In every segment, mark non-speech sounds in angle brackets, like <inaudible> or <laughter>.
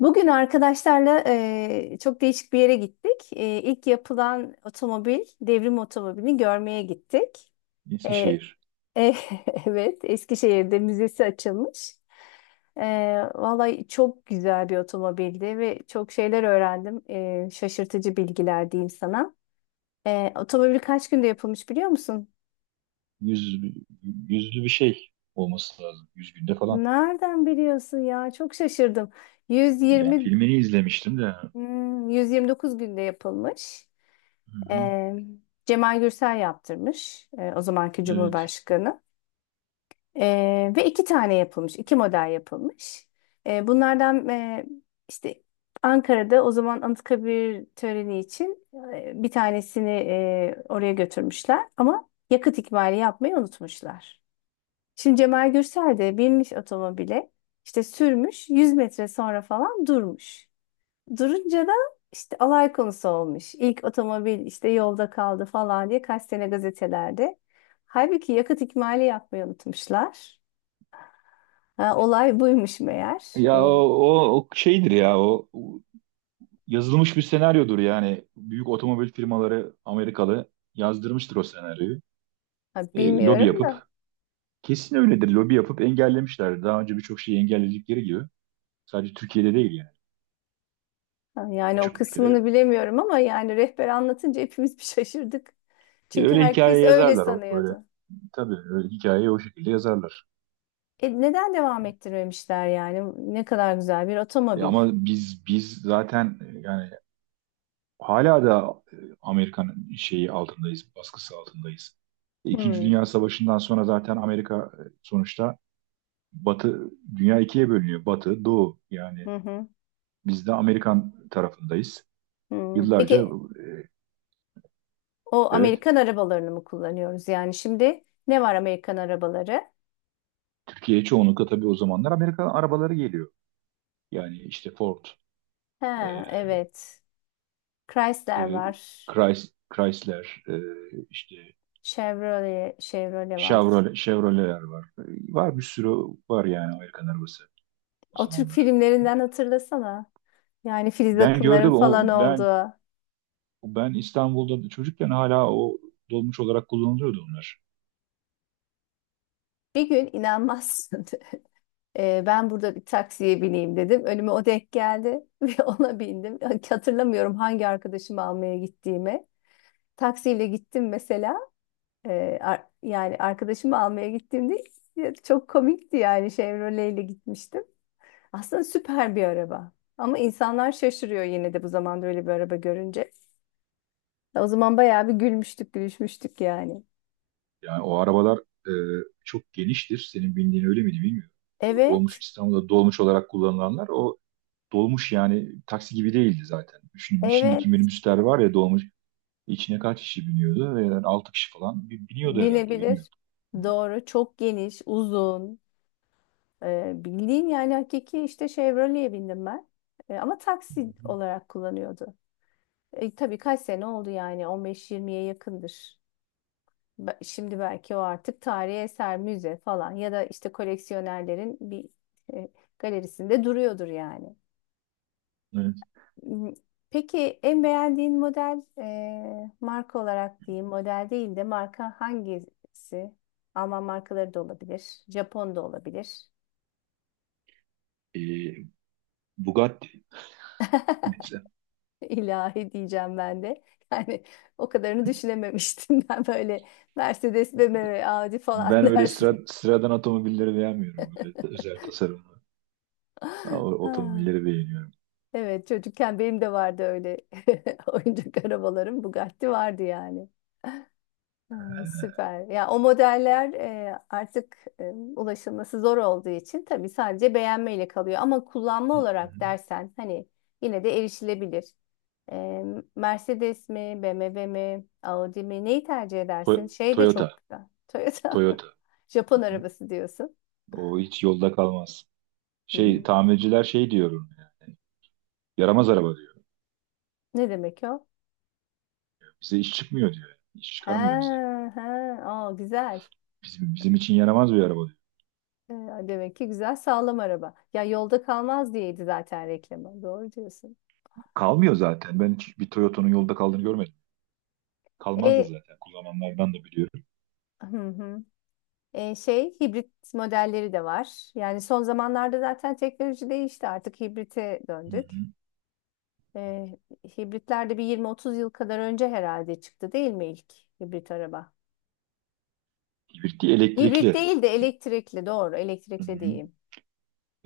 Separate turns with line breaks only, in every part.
Bugün arkadaşlarla çok değişik bir yere gittik. İlk yapılan otomobil, devrim otomobilini görmeye gittik. Eee,
Eskişehir.
e- <laughs> evet, Eskişehir'de müzesi açılmış. Vallahi çok güzel bir otomobildi ve çok şeyler öğrendim. Şaşırtıcı bilgiler diyeyim sana. Otomobil kaç günde yapılmış biliyor musun?
Yüz, Yüzlü bir şey olması lazım. Yüz günde falan.
Nereden biliyorsun ya? Çok şaşırdım.
Ya
120,
filmini izlemiştim de.
129 günde yapılmış.
Hı-hı.
Ee, Cemal Gürsel yaptırmış, o zamanki
Evet.
Cumhurbaşkanı. Ve iki tane yapılmış, iki model yapılmış. Bunlardan işte Ankara'da o zaman Anıtkabir töreni için bir tanesini oraya götürmüşler ama yakıt ikmali yapmayı unutmuşlar. Şimdi Cemal Gürsel de binmiş otomobile, işte sürmüş, 100 metre sonra falan durmuş. Durunca da işte alay konusu olmuş. İlk otomobil işte yolda kaldı falan diye kaç sene gazetelerde. Halbuki yakıt ikmali yapmayı unutmuşlar. Ha, olay buymuş meğer.
Ya o, o, o şeydir ya o yazılmış bir senaryodur yani. Büyük otomobil firmaları Amerikalı yazdırmıştır o senaryoyu.
Ha,
Lobi
bilmiyorum da.
yapıp kesin öyledir. Lobi yapıp engellemişler. Daha önce birçok şeyi engelledikleri gibi. Sadece Türkiye'de değil yani.
Ha, yani o
Birçok
kısmını
ülkede.
bilemiyorum ama yani rehber anlatınca hepimiz bir şaşırdık.
E,
Çünkü
öyle hikaye
herkes öyle
yazarlar o öyle.
sanıyordu.
Tabii öyle hikayeyi o şekilde yazarlar.
Neden devam ettirmemişler yani? Ne kadar güzel bir otomobil.
Ama biz zaten yani hala da Amerika'nın şeyi altındayız, baskısı altındayız. İkinci
Hmm.
Dünya Savaşı'ndan sonra zaten Amerika, sonuçta Batı dünya ikiye bölünüyor. Batı, Doğu, yani
Hı hı.
biz de Amerikan tarafındayız.
Hı.
Yıllarca
Peki, o
evet,
Amerikan arabalarını mı kullanıyoruz? Yani şimdi ne var Amerikan arabaları?
Türkiye'ye çoğunlukla tabii o zamanlar Amerika arabaları geliyor. Yani işte Ford,
He,
e,
evet. Chrysler
e,
var.
Chrysler, işte
Chevrolet, Chevrolet var.
Chevrolet, Chevrolet'ler var. E, var bir sürü, var yani Amerikan arabası o
O Türk
zamanlar.
filmlerinden hatırlasana. Yani Filiz
Ben
Akınların
gördüm o,
falan
ben
olduğu.
ben İstanbul'da çocukken hala o dolmuş olarak kullanılıyordu onlar.
Bir gün inanmazsın. <laughs> Ben burada bir taksiye bineyim dedim. Önüme o denk geldi <laughs> ve ona bindim. Hatırlamıyorum hangi arkadaşımı almaya gittiğimi. Taksiyle gittim mesela. Yani arkadaşımı almaya gittiğimde ya çok komikti yani Chevrolet ile gitmiştim. Aslında süper bir araba. Ama insanlar şaşırıyor yine de bu zamanda öyle bir araba görünce. O zaman bayağı bir gülmüştük, gülüşmüştük yani.
Yani o arabalar e, çok geniştir. Senin bindiğin öyle miydi bilmiyorum. O dolmuş,
Evet,
İstanbul'da dolmuş olarak kullanılanlar, o dolmuş yani taksi gibi değildi zaten. Şimdiki
evet
minibüsler var ya, dolmuş içine kaç kişi biniyordu? Ve yani 6 kişi falan biniyordu herhalde, bilmiyorum.
binebilir. Doğru, çok geniş, uzun. Bildiğin yani hakiki işte Chevrolet'e bindim ben. Ama taksi olarak kullanıyordu. Tabii kaç sene oldu yani 15-20'ye yakındır. Şimdi belki o artık tarihi eser, müze falan ya da işte koleksiyonerlerin bir e, galerisinde duruyordur yani.
Evet.
M- Peki en beğendiğin model marka olarak diyeyim, model değil de marka hangisi? Alman markaları da olabilir, Japon da olabilir.
E, Bugatti mesela.
<laughs> İlahi diyeceğim ben de. Yani o kadarını düşünememiştim <laughs> ben böyle Mercedes, BMW, Audi falan
Ben öyle
dersin.
sıradan otomobilleri beğenmiyorum. Böyle özel tasarım.
<laughs> Ha.
Otomobilleri beğeniyorum.
Evet çocukken benim de vardı öyle <laughs> oyuncak arabalarım. Bugatti vardı yani. Hmm, süper. Ya o modeller artık ulaşılması zor olduğu için tabii sadece beğenmeyle kalıyor. Ama kullanma olarak
Hı-hı.
dersen hani yine de erişilebilir. E, Mercedes mi, BMW mi, Audi mi neyi tercih edersin? Şey de
Toyota.
çok güzel. Toyota.
Toyota.
<laughs> Japon
Hı-hı.
arabası diyorsun.
O hiç yolda kalmaz. Şey,
Hmm.
tamirciler şey diyorum yani. Yaramaz araba diyor.
Ne demek o?
Bize iş çıkmıyor diyor. Yani, İş
Ha
çıkarmıyor bize.
ha. Aa, güzel.
Bizim, bizim için yaramaz bir araba diyor.
Ee, Demek ki güzel sağlam araba. Ya yolda kalmaz diyeydi zaten reklamı. Doğru diyorsun.
Kalmıyor zaten. Ben hiç bir Toyota'nın yolda kaldığını görmedim. Kalmaz da
E,
zaten. Kullananlardan da biliyorum.
hı hı. Şey hibrit modelleri de var. Yani son zamanlarda zaten teknoloji değişti. Artık hibrite döndük.
Hı-hı.
E, Hibritler de bir 20-30 yıl kadar önce herhalde çıktı değil mi ilk hibrit araba?
Hibrit değil,
Hibrit
elektrikli.
değil de elektrikli doğru. Elektrikli
Hı-hı.
diyeyim.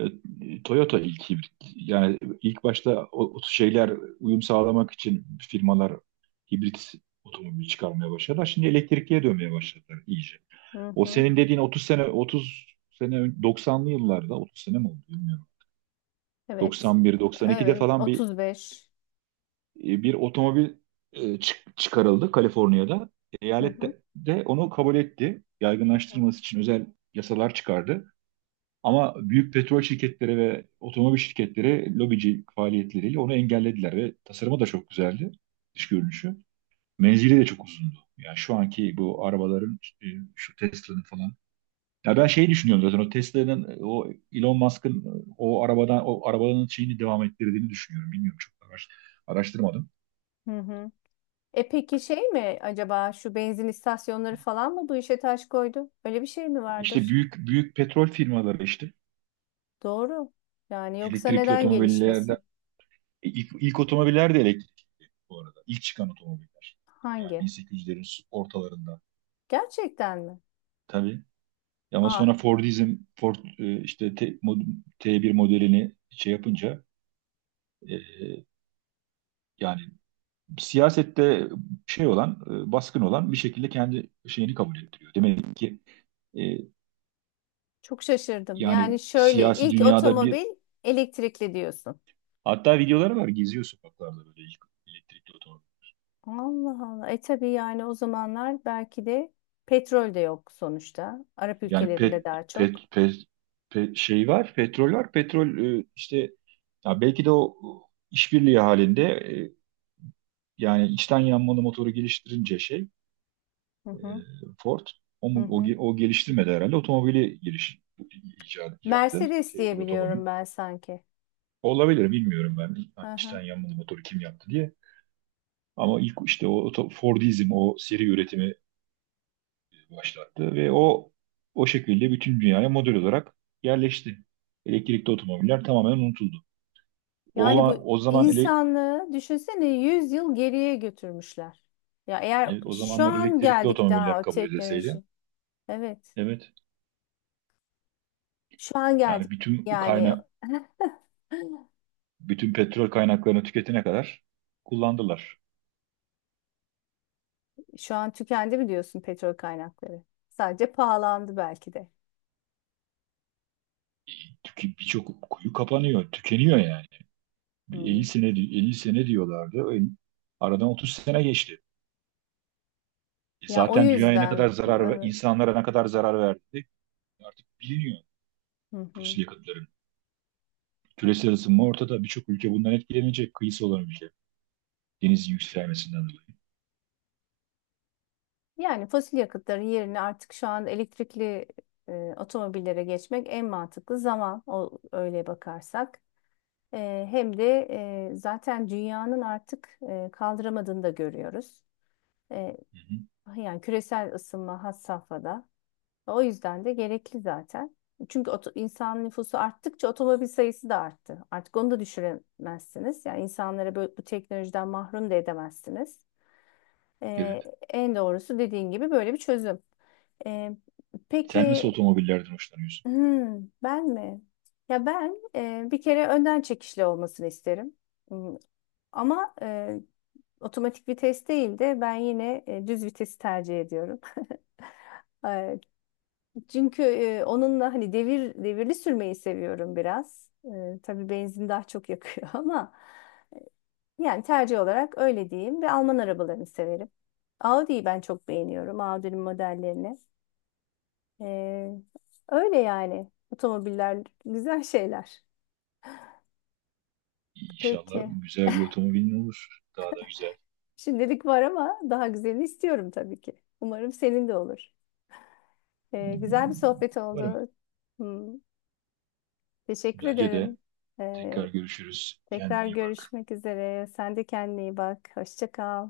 E, Toyota ilk hibrit. Yani ilk başta o şeyler, uyum sağlamak için firmalar hibrit otomobili çıkarmaya başladılar. Şimdi elektrikliye dönmeye başladılar iyice.
Hı
O
hı.
senin dediğin 30 sene, 30 sene 90'lı yıllarda, 30 sene mi oldu bilmiyorum.
Evet.
91, 92'de
Evet.
falan bir
35.
e, bir otomobil, çıkarıldı Kaliforniya'da.
Hı
Eyalet
hı.
de onu kabul etti. Yaygınlaştırılması için özel yasalar çıkardı. Ama büyük petrol şirketleri ve otomobil şirketleri lobici faaliyetleriyle onu engellediler ve tasarımı da çok güzeldi, dış görünüşü. Menzili de çok uzundu. Yani şu anki bu arabaların işte, şu Tesla'nın falan. Ya ben şeyi düşünüyorum, zaten o Tesla'nın, o Elon Musk'ın, o arabadan, o arabanın şeyini devam ettirdiğini düşünüyorum. Bilmiyorum, çok araştırmadım.
Hı hı. Peki şey mi acaba şu benzin istasyonları falan mı bu işe taş koydu? Öyle bir şey mi
İşte
vardır?
büyük büyük petrol firmaları işte,
Doğru. Yani yoksa
elektrikli
neden
otomobiller.
gelişmesin?
İlk otomobiller de elektrikli bu arada. İlk çıkan otomobiller. Yani
Hangi?
1800'lerin ortalarında.
Gerçekten mi?
Tabii. Ama
Ah
sonra Fordizm, Ford, işte T1 modelini şey yapınca, e, yani siyasette şey olan, baskın olan bir şekilde kendi şeyini kabul ettiriyor. Demek ki, e,
çok şaşırdım. Yani
yani
şöyle
siyasi
ilk
dünyada bir,
otomobil elektrikli diyorsun.
hatta videoları var, geziyor sokaklarda böyle ilk elektrikli otomobil.
Allah Allah. Tabii yani o zamanlar belki de petrol de yok sonuçta. Arap
Yani
ülkelerinde
pet
daha çok.
pet pet, Şey var, petrol var. Petrol, işte ya belki de o işbirliği halinde, yani içten yanmalı motoru geliştirince şey,
Hı
e,
hı,
Ford o,
hı
mu- o,
hı.
ge- o geliştirmedi herhalde otomobili, giriş icat yaptı.
Mercedes
T1 otomobil.
diyebiliyorum ben sanki.
Olabilir, bilmiyorum ben.
Hı
Hani
hı.
içten yanmalı motoru kim yaptı diye. Ama ilk işte Fordizm o seri üretimi başlattı ve o şekilde bütün dünyaya model olarak yerleşti. Elektrikli otomobiller tamamen unutuldu. O
Yani
zaman,
bu
o zaman ele,
insanlığı düşünsene 100 yıl geriye götürmüşler. Ya eğer
evet, o
şu
zamanlar
an
elektrikli
geldik
otomobiller
daha o
kabul edilseydi,
teknoloji. Evet.
evet,
Şu an geldik.
yani
Yani <gasps>
bütün petrol kaynaklarını tüketene kadar kullandılar.
şu an tükendi mi diyorsun petrol kaynakları? Sadece pahalandı belki de.
Birçok kuyu kapanıyor, tükeniyor yani. Bir 50
Hmm.
sene, 50 sene diyorlardı. Aradan 30 sene geçti. E
Ya o
zaten dünyaya ne kadar
yüzden
zarar ve
evet.
insanlara ne kadar zarar verdi artık biliniyor
Hı hı.
fosil yakıtların. Küresel ısınma ortada. Birçok ülke bundan etkilenecek. Kıyısı olan ülke. Deniz yükselmesinden dolayı.
Yani fosil yakıtların yerine artık şu an elektrikli otomobillere geçmek en mantıklı zaman o öyle bakarsak. Hem de zaten dünyanın artık kaldıramadığını da görüyoruz. Eee,
Hı hı.
Yani küresel ısınma has safhada. O yüzden de gerekli zaten. Çünkü insan nüfusu arttıkça otomobil sayısı da arttı. Artık onu da düşüremezsiniz. Yani insanlara böyle bu teknolojiden mahrum da edemezsiniz. Eee,
Evet.
En doğrusu dediğin gibi böyle bir çözüm. Eee,
Sen nasıl
peki.
otomobillerden hoşlanıyorsun?
Hmm, ben mi? Ya ben bir kere önden çekişli olmasını isterim. Hmm. Ama otomatik vites değil de ben yine düz vitesi tercih ediyorum. <laughs> E, Çünkü onunla hani devir devirli sürmeyi seviyorum biraz. Tabii benzin daha çok yakıyor <laughs> ama yani tercih olarak öyle diyeyim ve Alman arabalarını severim. Audi'yi ben çok beğeniyorum. Audi'nin modellerini. E, Öyle yani. Otomobiller güzel şeyler.
İnşallah
Peki.
güzel bir otomobilin olur. Daha da güzel.
Şimdilik var ama daha güzelini istiyorum tabii ki. Umarım senin de olur. Güzel bir sohbet
Varım.
oldu. Hmm, teşekkür
Bence
ederim.
de
Ee,
tekrar görüşürüz. Kendine
Tekrar
iyi bak.
görüşmek üzere. Sen de kendine iyi bak. Hoşça kal.